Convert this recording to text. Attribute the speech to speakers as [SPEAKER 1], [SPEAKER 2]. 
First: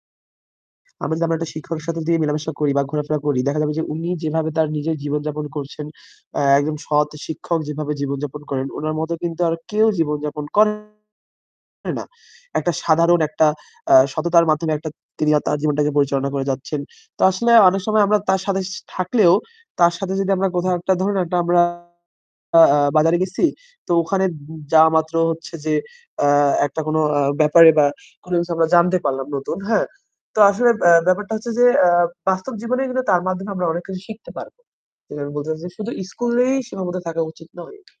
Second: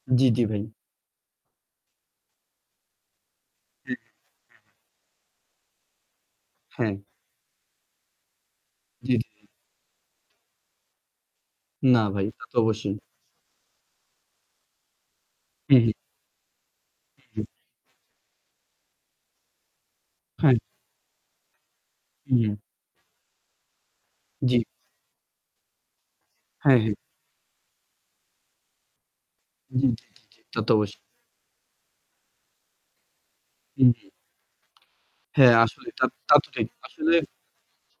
[SPEAKER 1] জি, জি, ভাই।
[SPEAKER 2] আমরা যদি আমরা একটা শিক্ষকের সাথে যদি মেলামেশা করি বা ঘোরাফেরা করি, দেখা যাবে যে
[SPEAKER 1] জি, জি।
[SPEAKER 2] উনি যেভাবে
[SPEAKER 1] জি,
[SPEAKER 2] তার
[SPEAKER 1] জি।
[SPEAKER 2] নিজের জীবনযাপন করছেন, অ্যা একজন
[SPEAKER 1] হ্যাঁ।
[SPEAKER 2] সৎ শিক্ষক যেভাবে জীবনযাপন করেন, উনার
[SPEAKER 1] জি,
[SPEAKER 2] মতো
[SPEAKER 1] জি।
[SPEAKER 2] কিন্তু আর কেউ জীবনযাপন করে
[SPEAKER 1] না
[SPEAKER 2] না।
[SPEAKER 1] ভাই। তা তো
[SPEAKER 2] একটা
[SPEAKER 1] অবশ্যই।
[SPEAKER 2] সাধারণ একটা আ সততার মাধ্যমে একটা তিনি আ তার
[SPEAKER 1] হুম,
[SPEAKER 2] জীবনটাকে
[SPEAKER 1] হু।
[SPEAKER 2] পরিচালনা করে যাচ্ছেন। তো
[SPEAKER 1] হুম, হু।
[SPEAKER 2] আসলে অনেক সময় আমরা তার সাথে সা থাকলেও, তার সাথে যদি আমরা
[SPEAKER 1] হ্যাঁ।
[SPEAKER 2] কোথাও একটা ধরুন একটা আমরা
[SPEAKER 1] হু, হুম।
[SPEAKER 2] আ বাজারে গেছি তো ওখানে য
[SPEAKER 1] জি।
[SPEAKER 2] যাওয়া মাত্র হচ্ছে যে আ
[SPEAKER 1] হ্যাঁ,
[SPEAKER 2] একটা
[SPEAKER 1] হ্যাঁ।
[SPEAKER 2] কোনো আ ব্যাপারে বা কোনো কিছু আমরা জানতে পারলাম নতুন,
[SPEAKER 1] জি,
[SPEAKER 2] হ্যাঁ?
[SPEAKER 1] জি। জি, জি, জি।
[SPEAKER 2] তো
[SPEAKER 1] তা
[SPEAKER 2] আসলে
[SPEAKER 1] তো
[SPEAKER 2] অ্যা
[SPEAKER 1] অবশ্যই।
[SPEAKER 2] ব্যাপারটা হচ্ছে যে অ্যা বাস্তব জীবনে কিন্তু তার মাধ্যমে আমরা অনেক
[SPEAKER 1] হুম,
[SPEAKER 2] কিছু
[SPEAKER 1] হুম।
[SPEAKER 2] শিখতে পারবো। যেটা আমি বলতে
[SPEAKER 1] হ্যাঁ,
[SPEAKER 2] চাচ্ছি যে
[SPEAKER 1] আসলে।
[SPEAKER 2] শুধু
[SPEAKER 1] তা তা তো
[SPEAKER 2] স্কুলেই
[SPEAKER 1] ঠিক।
[SPEAKER 2] সীমাবদ্ধ
[SPEAKER 1] আসলে
[SPEAKER 2] থাকা উচিত নয়।